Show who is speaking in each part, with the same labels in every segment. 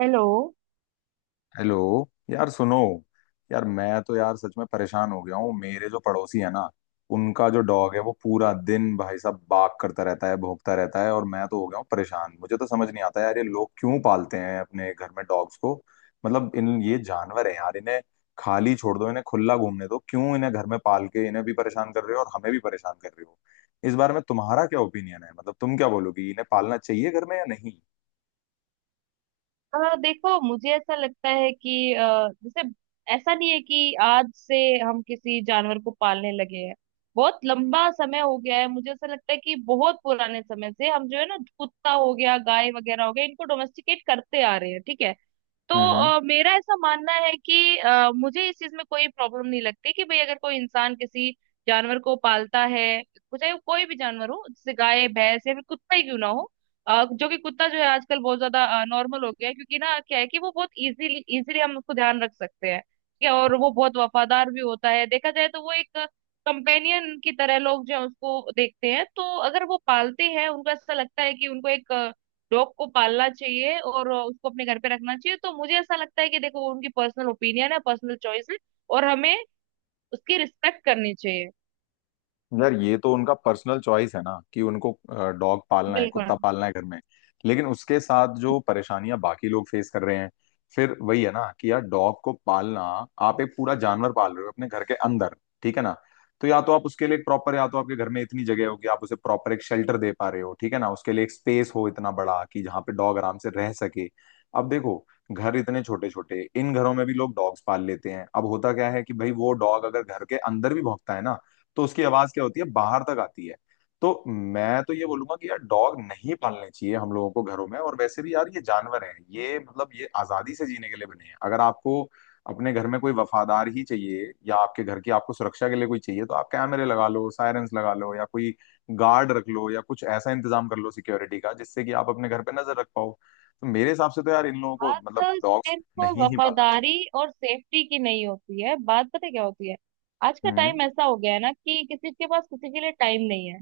Speaker 1: Hello.
Speaker 2: Hello. यार सुनो। यार मैं तो यार सच में परेशान हो गया हूँ। मेरे जो पड़ोसी है ना, उनका जो डॉग है वो पूरा दिन भाई साहब बाग करता रहता है, भौंकता रहता है, और मैं तो हो गया हूँ परेशान। मुझे तो समझ नहीं आता यार, ये लोग क्यों पालते हैं अपने घर में डॉग्स को? मतलब इन ये जानवर है यार, इन्हें खाली छोड़ दो, इन्हें खुला घूमने दो, क्यों इन्हें घर में पाल के इन्हें भी परेशान कर रहे हो और हमें भी परेशान कर रहे हो? इस बारे में तुम्हारा क्या ओपिनियन है? मतलब तुम क्या बोलोगी, इन्हें पालना चाहिए घर में या नहीं?
Speaker 1: देखो मुझे ऐसा लगता है कि जैसे ऐसा नहीं है कि आज से हम किसी जानवर को पालने लगे हैं। बहुत लंबा समय हो गया है। मुझे ऐसा लगता है कि बहुत पुराने समय से हम जो है ना कुत्ता हो गया, गाय वगैरह हो गया, इनको डोमेस्टिकेट करते आ रहे हैं, ठीक है। तो
Speaker 2: हम्म।
Speaker 1: मेरा ऐसा मानना है कि मुझे इस चीज में कोई प्रॉब्लम नहीं लगती कि भाई अगर कोई इंसान किसी जानवर को पालता है, चाहे वो कोई भी जानवर हो जैसे गाय, भैंस या फिर कुत्ता ही क्यों ना हो। जो कि कुत्ता जो है आजकल बहुत ज्यादा नॉर्मल हो गया है, क्योंकि ना क्या है कि वो बहुत इजीली इजीली हम उसको ध्यान रख सकते हैं, ठीक है। और वो बहुत वफादार भी होता है, देखा जाए तो वो एक कंपेनियन की तरह लोग जो है उसको देखते हैं। तो अगर वो पालते हैं उनको ऐसा लगता है कि उनको एक डॉग को पालना चाहिए और उसको अपने घर पे रखना चाहिए, तो मुझे ऐसा लगता है कि देखो वो उनकी पर्सनल ओपिनियन है, पर्सनल चॉइस है और हमें उसकी रिस्पेक्ट करनी चाहिए।
Speaker 2: यार ये तो उनका पर्सनल चॉइस है ना कि उनको डॉग पालना है, कुत्ता
Speaker 1: बिल्कुल।
Speaker 2: पालना है घर में। लेकिन उसके साथ जो परेशानियां बाकी लोग फेस कर रहे हैं, फिर वही है ना कि यार डॉग को पालना, आप एक पूरा जानवर पाल रहे हो अपने घर के अंदर, ठीक है ना? तो या तो आप उसके लिए प्रॉपर, या तो आपके घर में इतनी जगह हो कि आप उसे प्रॉपर एक शेल्टर दे पा रहे हो, ठीक है ना, उसके लिए एक स्पेस हो इतना बड़ा कि जहाँ पे डॉग आराम से रह सके। अब देखो, घर इतने छोटे छोटे, इन घरों में भी लोग डॉग्स पाल लेते हैं। अब होता क्या है कि भाई वो डॉग अगर घर के अंदर भी भौंकता है ना, तो उसकी आवाज क्या होती है, बाहर तक आती है। तो मैं तो ये बोलूंगा कि यार डॉग नहीं पालने चाहिए हम लोगों को घरों में। और वैसे भी यार ये जानवर हैं, ये मतलब ये आजादी से जीने के लिए बने हैं। अगर आपको अपने घर में कोई वफादार ही चाहिए या आपके घर की आपको सुरक्षा के लिए कोई चाहिए, तो आप कैमरे लगा लो, सायरेंस लगा लो, या कोई गार्ड रख लो, या कुछ ऐसा इंतजाम कर लो सिक्योरिटी का जिससे कि आप अपने घर पे नजर रख पाओ। तो मेरे हिसाब से तो यार इन लोगों को मतलब
Speaker 1: बात
Speaker 2: डॉग्स
Speaker 1: सिर्फ
Speaker 2: नहीं ही पालना चाहिए।
Speaker 1: वफादारी और सेफ्टी की नहीं होती है। बात पता है क्या होती है? आज का
Speaker 2: हम्म।
Speaker 1: टाइम ऐसा हो गया है ना कि किसी के पास किसी के लिए टाइम नहीं है।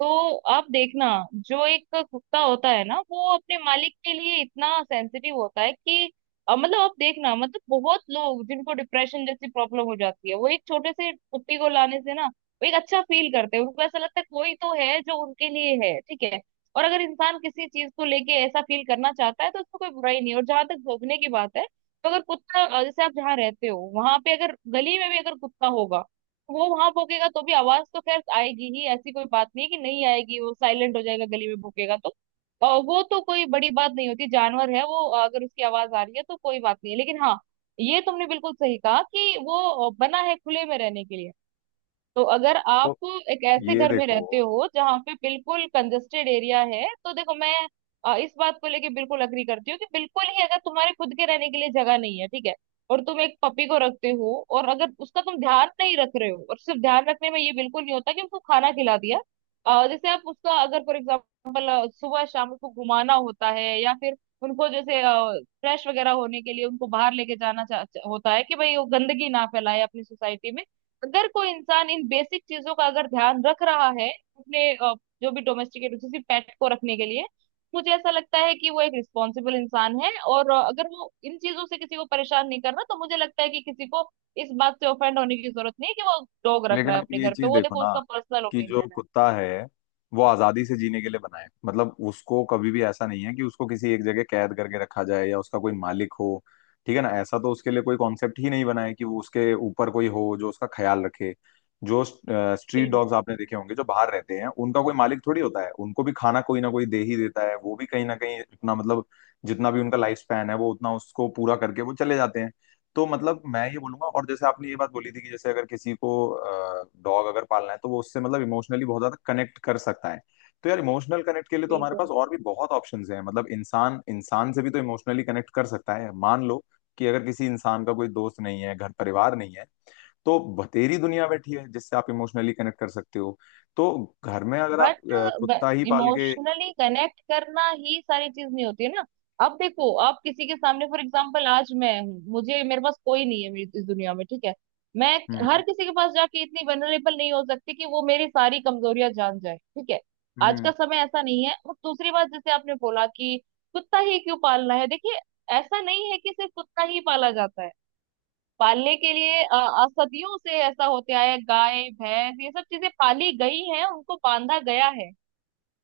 Speaker 1: तो आप देखना, जो एक कुत्ता होता है ना वो अपने मालिक के लिए इतना सेंसिटिव होता है कि मतलब आप देखना, मतलब बहुत लोग जिनको डिप्रेशन जैसी प्रॉब्लम हो जाती है वो एक छोटे से कुत्ती को लाने से ना वो एक अच्छा फील करते हैं। उनको ऐसा लगता है कोई तो है जो उनके लिए है, ठीक है। और अगर इंसान किसी चीज को लेके ऐसा फील करना चाहता है तो उसको कोई बुराई नहीं है। और जहां तक भौंकने की बात है, तो अगर कुत्ता जैसे आप जहाँ रहते हो वहां पे अगर गली में भी अगर कुत्ता होगा वो वहां भौंकेगा तो भी आवाज तो खैर आएगी ही। ऐसी कोई बात नहीं है कि नहीं आएगी, वो साइलेंट हो जाएगा। गली में भौंकेगा तो, और वो तो कोई बड़ी बात नहीं होती, जानवर है वो। अगर उसकी आवाज आ रही है तो कोई बात नहीं है। लेकिन हाँ, ये तुमने बिल्कुल सही कहा कि वो बना है खुले में रहने के लिए। तो अगर आप
Speaker 2: तो
Speaker 1: एक ऐसे
Speaker 2: ये
Speaker 1: घर में
Speaker 2: देखो।
Speaker 1: रहते हो जहाँ पे बिल्कुल कंजेस्टेड एरिया है तो देखो मैं इस बात को लेके बिल्कुल अग्री करती हूँ कि बिल्कुल ही अगर तुम्हारे खुद के रहने के लिए जगह नहीं है, ठीक है, और तुम एक पपी को रखते हो और अगर उसका तुम ध्यान नहीं रख रहे हो। और सिर्फ ध्यान रखने में ये बिल्कुल नहीं होता कि उसको खाना खिला दिया। जैसे आप उसका अगर फॉर एग्जाम्पल सुबह शाम उसको घुमाना होता है या फिर उनको जैसे फ्रेश वगैरह होने के लिए उनको बाहर लेके जाना चा, चा- होता है कि भाई वो गंदगी ना फैलाए अपनी सोसाइटी में। अगर कोई इंसान इन बेसिक चीजों का अगर ध्यान रख रहा है अपने जो भी डोमेस्टिकेट जैसे पेट को रखने के लिए, मुझे ऐसा लगता है कि वो एक रिस्पॉन्सिबल इंसान है। और अगर वो इन चीजों से किसी को परेशान नहीं करना तो मुझे लगता है कि किसी को इस बात से ऑफेंड होने की जरूरत नहीं है कि वो डॉग रख
Speaker 2: लेकिन
Speaker 1: रहा है
Speaker 2: आप
Speaker 1: अपने
Speaker 2: ये
Speaker 1: घर पे।
Speaker 2: चीज
Speaker 1: वो
Speaker 2: देखो
Speaker 1: देखो
Speaker 2: ना
Speaker 1: उसका पर्सनल
Speaker 2: कि जो
Speaker 1: ओपिनियन है।
Speaker 2: कुत्ता है वो आजादी से जीने के लिए बना है। मतलब उसको कभी भी ऐसा नहीं है कि उसको किसी एक जगह कैद करके रखा जाए या उसका कोई मालिक हो, ठीक है ना। ऐसा तो उसके लिए कोई कॉन्सेप्ट ही नहीं बना है कि वो उसके ऊपर कोई हो जो उसका ख्याल रखे। जो स्ट्रीट
Speaker 1: बिल्कुल,
Speaker 2: डॉग्स आपने देखे होंगे जो बाहर रहते हैं, उनका कोई मालिक थोड़ी होता है। उनको भी खाना कोई ना कोई दे ही देता है, वो भी कहीं ना कहीं अपना मतलब जितना भी उनका लाइफ स्पैन है वो उतना उसको पूरा करके वो चले जाते हैं। तो मतलब मैं ये बोलूंगा, और जैसे आपने ये बात बोली थी कि जैसे अगर किसी को डॉग अगर पालना है तो वो उससे मतलब इमोशनली बहुत ज्यादा कनेक्ट कर सकता है, तो यार इमोशनल कनेक्ट के लिए तो हमारे पास
Speaker 1: बिल्कुल।
Speaker 2: और भी बहुत ऑप्शंस हैं। मतलब इंसान इंसान से भी तो इमोशनली कनेक्ट कर सकता है। मान लो कि अगर किसी इंसान का कोई दोस्त नहीं है, घर परिवार नहीं है, तो बतेरी दुनिया बैठी है जिससे आप इमोशनली कनेक्ट कर सकते हो। तो घर में अगर आप
Speaker 1: बट
Speaker 2: कुत्ता ही पाल के।
Speaker 1: इमोशनली कनेक्ट करना ही सारी चीज नहीं होती है ना। अब देखो, आप किसी के सामने फॉर एग्जांपल आज मैं हूँ, मुझे मेरे पास कोई नहीं है मेरी इस दुनिया में, ठीक है। मैं हर
Speaker 2: हम्म
Speaker 1: किसी के पास जाके इतनी वनरेबल नहीं हो सकती कि वो मेरी सारी कमजोरियां जान जाए, ठीक है। आज
Speaker 2: हम्म।
Speaker 1: का समय ऐसा नहीं है। और दूसरी बात, जैसे आपने बोला कि कुत्ता ही क्यों पालना है, देखिए ऐसा नहीं है कि सिर्फ कुत्ता ही पाला जाता है। पालने के लिए सदियों से ऐसा होते आया है, गाय, भैंस ये सब चीजें पाली गई हैं, उनको बांधा गया है,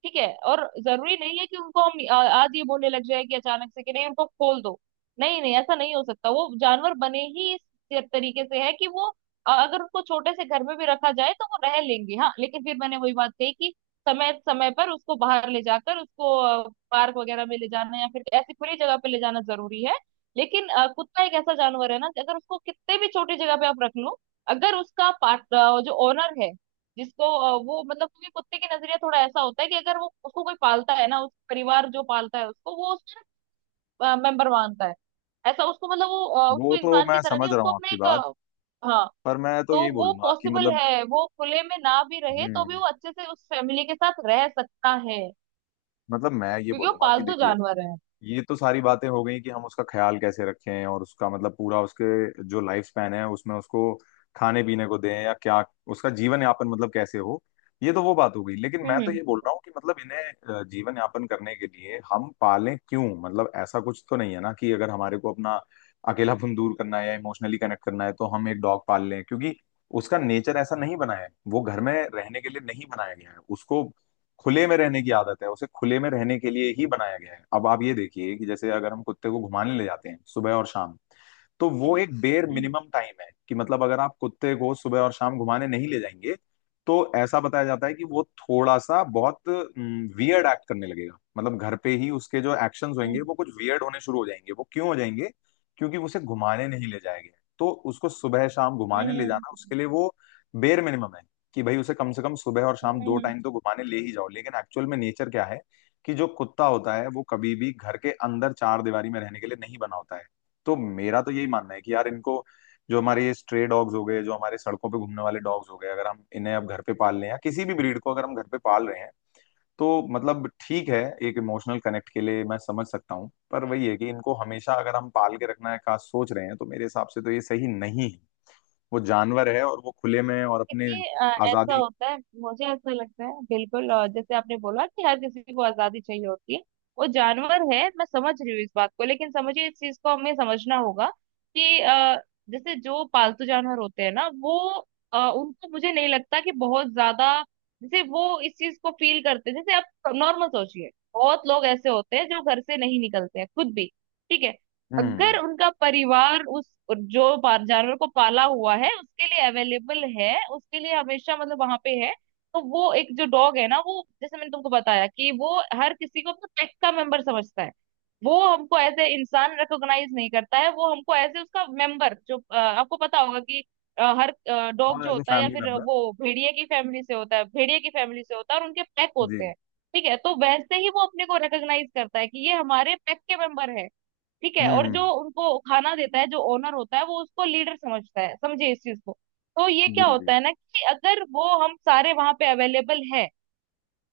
Speaker 1: ठीक है। और जरूरी नहीं है कि उनको हम आज ये बोलने लग जाए कि अचानक से कि नहीं, उनको खोल दो। नहीं नहीं, ऐसा नहीं हो सकता। वो जानवर बने ही इस तरीके से है कि वो अगर उनको छोटे से घर में भी रखा जाए तो वो रह लेंगे। हाँ, लेकिन फिर मैंने वही बात कही कि समय समय पर उसको बाहर ले जाकर उसको पार्क वगैरह में ले जाना या फिर ऐसी खुली जगह पे ले जाना जरूरी है। लेकिन कुत्ता एक ऐसा जानवर है ना कि अगर उसको कितने भी छोटी जगह पे आप रख लो, अगर उसका पार्ट जो ओनर है, जिसको वो मतलब, क्योंकि कुत्ते की नजरिया थोड़ा ऐसा होता है कि अगर वो उसको कोई पालता है ना उस परिवार जो पालता है उसको वो उसका मेंबर मानता है। ऐसा उसको मतलब वो उसको
Speaker 2: वो तो
Speaker 1: इंसान की
Speaker 2: मैं
Speaker 1: तरह नहीं,
Speaker 2: समझ रहा
Speaker 1: उसको
Speaker 2: हूँ
Speaker 1: अपने
Speaker 2: आपकी
Speaker 1: एक
Speaker 2: बात।
Speaker 1: हाँ
Speaker 2: पर मैं तो
Speaker 1: तो
Speaker 2: यही
Speaker 1: वो
Speaker 2: बोलूंगा कि
Speaker 1: पॉसिबल
Speaker 2: मतलब,
Speaker 1: है वो खुले में ना भी रहे तो भी
Speaker 2: हम्म,
Speaker 1: वो अच्छे से उस फैमिली के साथ रह सकता है,
Speaker 2: मतलब मैं ये
Speaker 1: क्योंकि वो
Speaker 2: बोलूंगा कि
Speaker 1: पालतू
Speaker 2: देखिए,
Speaker 1: जानवर है।
Speaker 2: ये तो सारी बातें हो गई कि हम उसका ख्याल कैसे रखें और उसका मतलब पूरा उसके जो लाइफ स्पैन है उसमें उसको खाने पीने को दें या क्या, उसका जीवन यापन मतलब कैसे हो। ये तो वो बात हो गई, लेकिन मैं तो
Speaker 1: हम्म।
Speaker 2: ये बोल रहा हूँ कि मतलब इन्हें जीवन यापन करने के लिए हम पालें क्यों? मतलब ऐसा कुछ तो नहीं है ना कि अगर हमारे को अपना अकेलापन दूर करना है या इमोशनली कनेक्ट करना है तो हम एक डॉग पाल लें, क्योंकि उसका नेचर ऐसा नहीं बना है, वो घर में रहने के लिए नहीं बनाया गया है, उसको खुले में रहने की आदत है, उसे खुले में रहने के लिए ही बनाया गया है। अब आप ये देखिए कि जैसे अगर हम कुत्ते को घुमाने ले जाते हैं सुबह और शाम, तो वो एक बेर
Speaker 1: हम्म।
Speaker 2: मिनिमम टाइम है कि मतलब अगर आप कुत्ते को सुबह और शाम घुमाने नहीं ले जाएंगे, तो ऐसा बताया जाता है कि वो थोड़ा सा बहुत वियर्ड एक्ट करने लगेगा। मतलब घर पे ही उसके जो एक्शंस होंगे
Speaker 1: हम्म।
Speaker 2: वो कुछ वियर्ड होने शुरू हो जाएंगे। वो क्यों हो जाएंगे? क्योंकि उसे घुमाने नहीं ले जाया गया है। तो उसको सुबह शाम
Speaker 1: हम्म।
Speaker 2: घुमाने ले
Speaker 1: हम्म।
Speaker 2: जाना
Speaker 1: हम्म।
Speaker 2: उसके लिए वो बेर मिनिमम है कि भाई उसे कम से कम सुबह और
Speaker 1: हम्म।
Speaker 2: शाम दो
Speaker 1: हम्म।
Speaker 2: टाइम तो घुमाने ले ही जाओ। लेकिन एक्चुअल में नेचर क्या है कि जो कुत्ता होता है वो कभी भी घर के अंदर चार दीवारी में रहने के लिए नहीं बना होता है। तो मेरा तो यही मानना है कि यार इनको, जो हमारे ये स्ट्रे डॉग्स हो गए, जो हमारे सड़कों पे घूमने वाले डॉग्स हो गए, अगर हम इन्हें अब घर पे पाल लें या किसी भी ब्रीड को अगर हम घर पे पाल रहे हैं, तो मतलब ठीक है, एक इमोशनल कनेक्ट के लिए मैं समझ सकता हूँ, पर वही है कि इनको हमेशा अगर हम पाल के रखना है का सोच रहे हैं तो मेरे हिसाब से तो ये सही नहीं है। वो जानवर है और वो खुले में और अपने
Speaker 1: देखिए, ऐसा
Speaker 2: आजादी।
Speaker 1: होता है, मुझे ऐसा लगता है बिल्कुल। और जैसे आपने बोला कि हर किसी को आजादी चाहिए होती है, वो जानवर है, मैं समझ रही हूँ इस बात को, लेकिन समझिए इस चीज को हमें समझना होगा कि जैसे जो पालतू जानवर होते हैं ना वो उनको मुझे नहीं लगता कि बहुत ज्यादा जैसे वो इस चीज को फील करते हैं। जैसे आप नॉर्मल सोचिए, बहुत लोग ऐसे होते हैं जो घर से नहीं निकलते हैं खुद भी, ठीक है। अगर
Speaker 2: हम्म।
Speaker 1: उनका परिवार उस जो जानवर को पाला हुआ है उसके लिए अवेलेबल है, उसके लिए हमेशा मतलब वहां पे है, तो वो एक जो डॉग है ना, वो जैसे मैंने तुमको बताया कि वो हर किसी को अपना पेट का मेंबर समझता है। वो हमको एज ए इंसान रिकॉग्नाइज नहीं करता है, वो हमको एज ए उसका मेंबर जो आपको पता होगा कि हर डॉग
Speaker 2: हाँ,
Speaker 1: जो
Speaker 2: एज ए
Speaker 1: होता है या
Speaker 2: फैमिली
Speaker 1: फिर
Speaker 2: मेंबर।
Speaker 1: वो भेड़िए की फैमिली से होता है, भेड़िए की फैमिली से होता है और उनके पैक
Speaker 2: जी।
Speaker 1: होते हैं, ठीक है। तो वैसे ही वो अपने को रिकॉग्नाइज करता है कि ये हमारे पैक के मेंबर है, ठीक है। और जो
Speaker 2: हम्म।
Speaker 1: उनको खाना देता है जो ओनर होता है वो उसको लीडर समझता है, समझे इस चीज को। तो ये
Speaker 2: जी
Speaker 1: क्या
Speaker 2: जी।
Speaker 1: होता है ना कि अगर वो हम सारे वहां पे अवेलेबल है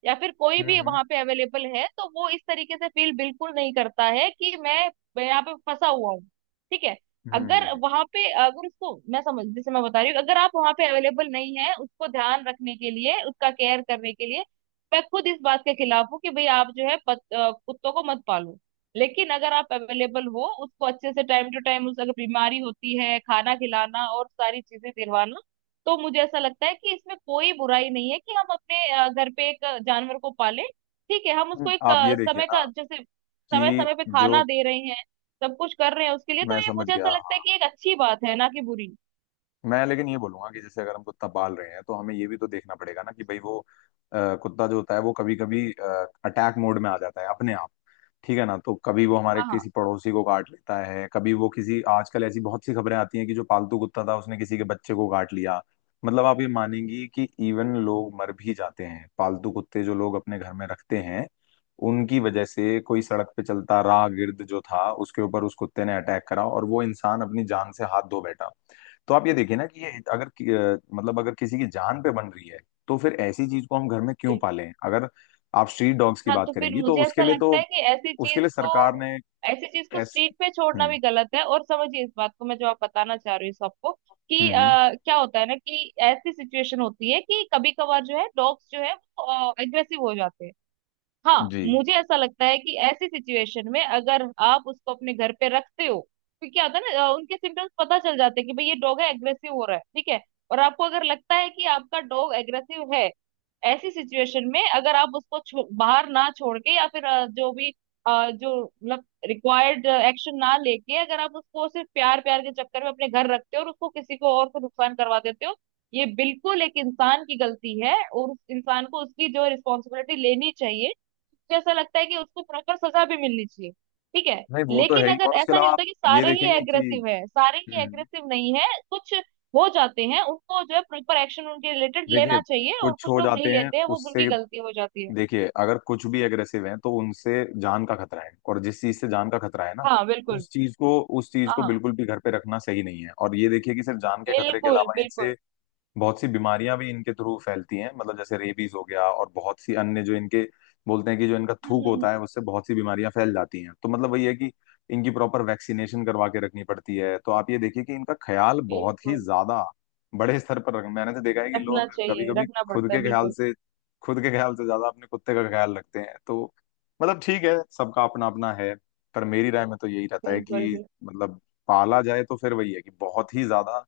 Speaker 1: या फिर कोई भी
Speaker 2: हम्म
Speaker 1: वहां पे अवेलेबल है तो वो इस तरीके से फील बिल्कुल नहीं करता है कि मैं यहाँ पे फंसा हुआ हूँ, ठीक है। अगर
Speaker 2: हम्म।
Speaker 1: वहां पे अगर उसको मैं समझ जैसे मैं बता रही हूँ, अगर आप वहां पे अवेलेबल नहीं है उसको ध्यान रखने के लिए, उसका केयर करने के लिए, मैं खुद इस बात के खिलाफ हूँ कि भाई आप जो है कुत्तों को मत पालो। लेकिन अगर आप अवेलेबल हो उसको अच्छे से टाइम टू टाइम, उस अगर बीमारी होती है, खाना खिलाना और सारी चीजें दिलवाना, तो मुझे ऐसा लगता है कि इसमें कोई बुराई नहीं है कि हम अपने घर पे एक जानवर को पालें, ठीक है। हम उसको
Speaker 2: हम्म।
Speaker 1: एक
Speaker 2: आप ये देखिए
Speaker 1: समय
Speaker 2: ना
Speaker 1: का जैसे समय
Speaker 2: कि
Speaker 1: समय पे
Speaker 2: जो,
Speaker 1: खाना दे रहे हैं, सब कुछ कर रहे हैं उसके लिए, तो
Speaker 2: मैं
Speaker 1: ये
Speaker 2: समझ
Speaker 1: मुझे
Speaker 2: गया।
Speaker 1: ऐसा लगता है
Speaker 2: हाँ।
Speaker 1: कि एक अच्छी बात है ना कि बुरी।
Speaker 2: मैं लेकिन ये बोलूंगा कि जैसे अगर हम कुत्ता पाल रहे हैं तो हमें ये भी तो देखना पड़ेगा ना कि भाई वो कुत्ता जो होता है वो कभी कभी अटैक मोड में आ जाता है अपने आप, ठीक है ना। तो कभी वो हमारे
Speaker 1: हाँ, हाँ,
Speaker 2: किसी पड़ोसी को काट लेता है, कभी वो किसी, आजकल ऐसी बहुत सी खबरें आती हैं कि जो पालतू कुत्ता था उसने किसी के बच्चे को काट लिया। मतलब आप ये मानेंगी कि इवन लोग मर भी जाते हैं, पालतू कुत्ते जो लोग अपने घर में रखते हैं उनकी वजह से कोई सड़क पे चलता राहगीर जो था उसके ऊपर उस कुत्ते ने अटैक करा और वो इंसान अपनी जान से हाथ धो बैठा। तो आप ये देखिए ना कि ये अगर मतलब अगर किसी की जान पे बन रही है, तो फिर ऐसी चीज को हम घर में क्यों
Speaker 1: बिल्कुल।
Speaker 2: पालें? अगर आप स्ट्रीट डॉग्स की
Speaker 1: हाँ,
Speaker 2: बात
Speaker 1: तो फिर
Speaker 2: करेंगी तो
Speaker 1: मुझे
Speaker 2: उसके
Speaker 1: ऐसा
Speaker 2: लिए
Speaker 1: लगता
Speaker 2: तो,
Speaker 1: है कि ऐसी
Speaker 2: उसके
Speaker 1: चीज
Speaker 2: लिए
Speaker 1: को,
Speaker 2: सरकार ने।
Speaker 1: ऐसी चीज को
Speaker 2: एस।
Speaker 1: स्ट्रीट पे छोड़ना
Speaker 2: हम्म
Speaker 1: भी गलत है। और समझिए इस बात को, मैं जो आप बताना चाह रही हूँ सबको कि
Speaker 2: हम्म।
Speaker 1: क्या होता है ना कि ऐसी सिचुएशन होती है कि कभी कभार जो है डॉग्स जो है वो एग्रेसिव हो जाते हैं। हाँ,
Speaker 2: जी।
Speaker 1: मुझे ऐसा लगता है कि ऐसी सिचुएशन में अगर आप उसको अपने घर पे रखते हो तो क्या होता है ना, उनके सिम्टम्स पता चल जाते हैं कि भाई ये डॉग है एग्रेसिव हो रहा है, ठीक है। और आपको अगर लगता है कि आपका डॉग एग्रेसिव है ऐसी सिचुएशन में अगर आप उसको बाहर ना छोड़ के या फिर जो भी जो मतलब रिक्वायर्ड एक्शन ना लेके अगर आप उसको सिर्फ प्यार प्यार के चक्कर में अपने घर रखते हो और उसको किसी को और को नुकसान करवा देते हो, ये बिल्कुल एक इंसान की गलती है और उस इंसान को उसकी जो रिस्पॉन्सिबिलिटी लेनी चाहिए। जैसा लगता है कि उसको प्रॉपर सजा भी मिलनी चाहिए, ठीक है।
Speaker 2: नहीं, वो तो है
Speaker 1: लेकिन
Speaker 2: ही,
Speaker 1: अगर
Speaker 2: और उसके
Speaker 1: ऐसा
Speaker 2: अलावा
Speaker 1: नहीं
Speaker 2: आप
Speaker 1: होता कि
Speaker 2: ये
Speaker 1: सारे ही
Speaker 2: देखेंगे कि,
Speaker 1: एग्रेसिव है, सारे ही
Speaker 2: हम्म,
Speaker 1: एग्रेसिव नहीं है, कुछ हो जाते हैं। उनको जो है प्रॉपर एक्शन उनके रिलेटेड
Speaker 2: देखिए
Speaker 1: लेना चाहिए, और
Speaker 2: कुछ
Speaker 1: कुछ
Speaker 2: हो
Speaker 1: लोग नहीं
Speaker 2: जाते हैं
Speaker 1: लेते हैं वो उनकी
Speaker 2: उससे।
Speaker 1: गलती हो जाती है।
Speaker 2: देखिए अगर कुछ भी एग्रेसिव हैं तो उनसे जान का खतरा है। और जिस चीज से जान का खतरा है ना,
Speaker 1: हाँ, बिल्कुल।
Speaker 2: उस चीज को, उस चीज
Speaker 1: हाँ,
Speaker 2: को
Speaker 1: हाँ।
Speaker 2: बिल्कुल भी घर पे रखना सही नहीं है। और ये देखिए कि सिर्फ जान के खतरे के
Speaker 1: बिल्कुल,
Speaker 2: अलावा
Speaker 1: बिल्कुल।
Speaker 2: इनसे बहुत सी बीमारियां भी इनके थ्रू फैलती हैं। मतलब जैसे रेबीज हो गया और बहुत सी अन्य जो इनके बोलते हैं कि जो इनका
Speaker 1: हम्म। हम्म।
Speaker 2: थूक
Speaker 1: हम्म।
Speaker 2: होता है उससे बहुत सी बीमारियां फैल जाती हैं। तो मतलब वही है कि इनकी प्रॉपर वैक्सीनेशन करवा के रखनी पड़ती है। तो आप ये देखिए कि इनका ख्याल बहुत ही
Speaker 1: बिल्कुल।
Speaker 2: ज्यादा बड़े स्तर पर रख, मैंने तो देखा है कि
Speaker 1: रखना
Speaker 2: लोग कभी
Speaker 1: चाहिए,
Speaker 2: कभी
Speaker 1: रखना
Speaker 2: खुद
Speaker 1: पड़ता
Speaker 2: के
Speaker 1: है,
Speaker 2: ख्याल
Speaker 1: बिल्कुल।
Speaker 2: से, खुद के ख्याल से ज्यादा अपने कुत्ते का ख्याल रखते हैं। तो मतलब ठीक है, सबका अपना अपना है। पर मेरी राय में तो यही रहता है
Speaker 1: बिल्कुल।
Speaker 2: कि
Speaker 1: बिल्कुल।
Speaker 2: मतलब पाला जाए तो फिर वही है कि बहुत ही ज्यादा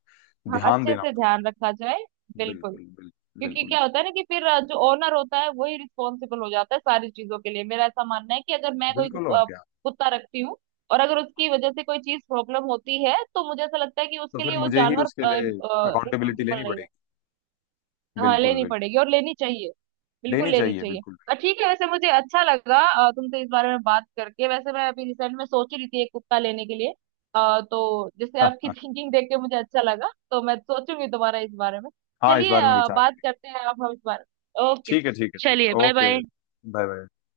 Speaker 1: हाँ,
Speaker 2: ध्यान
Speaker 1: अच्छे
Speaker 2: देना।
Speaker 1: से ध्यान रखा जाए। बिल्कुल।
Speaker 2: बिल्कुल बिल्कुल।
Speaker 1: क्योंकि
Speaker 2: बिल्कुल
Speaker 1: क्या होता है ना कि फिर जो ओनर होता है वही रिस्पॉन्सिबल हो जाता है सारी चीजों के लिए। मेरा ऐसा मानना है कि अगर मैं कोई
Speaker 2: बिल्कुल और
Speaker 1: अ,
Speaker 2: क्या।
Speaker 1: कुत्ता रखती हूँ और अगर उसकी वजह से कोई चीज प्रॉब्लम होती है, तो मुझे ऐसा लगता है कि
Speaker 2: तो
Speaker 1: उसके
Speaker 2: फिर
Speaker 1: लिए वो
Speaker 2: मुझे ही
Speaker 1: जानवर
Speaker 2: उसके लिए अकाउंटेबिलिटी लेनी
Speaker 1: रिस्पॉन्सिबल नहीं
Speaker 2: पड़ेगी।
Speaker 1: है। हाँ,
Speaker 2: बिल्कुल
Speaker 1: लेनी
Speaker 2: बिल्कुल।
Speaker 1: पड़ेगी और लेनी चाहिए, बिल्कुल
Speaker 2: लेनी
Speaker 1: लेनी
Speaker 2: चाहिए
Speaker 1: चाहिए।
Speaker 2: बिल्कुल।
Speaker 1: ठीक है, वैसे मुझे अच्छा लगा तुमसे इस बारे में बात करके। वैसे मैं अभी रिसेंट में सोच ही रही थी एक कुत्ता लेने के लिए, तो जैसे
Speaker 2: हाँ
Speaker 1: आपकी
Speaker 2: हाँ।
Speaker 1: थिंकिंग देख के मुझे अच्छा लगा, तो मैं सोचूंगी दोबारा इस बारे में।
Speaker 2: हाँ, इस
Speaker 1: चलिए
Speaker 2: बारे में विचार
Speaker 1: बात
Speaker 2: करेंगे।
Speaker 1: करते हैं आप हम इस बारे में। ओके।
Speaker 2: ठीक है ठीक है ठीक
Speaker 1: चलिए,
Speaker 2: है।
Speaker 1: Bye
Speaker 2: okay.
Speaker 1: Bye.
Speaker 2: Bye bye.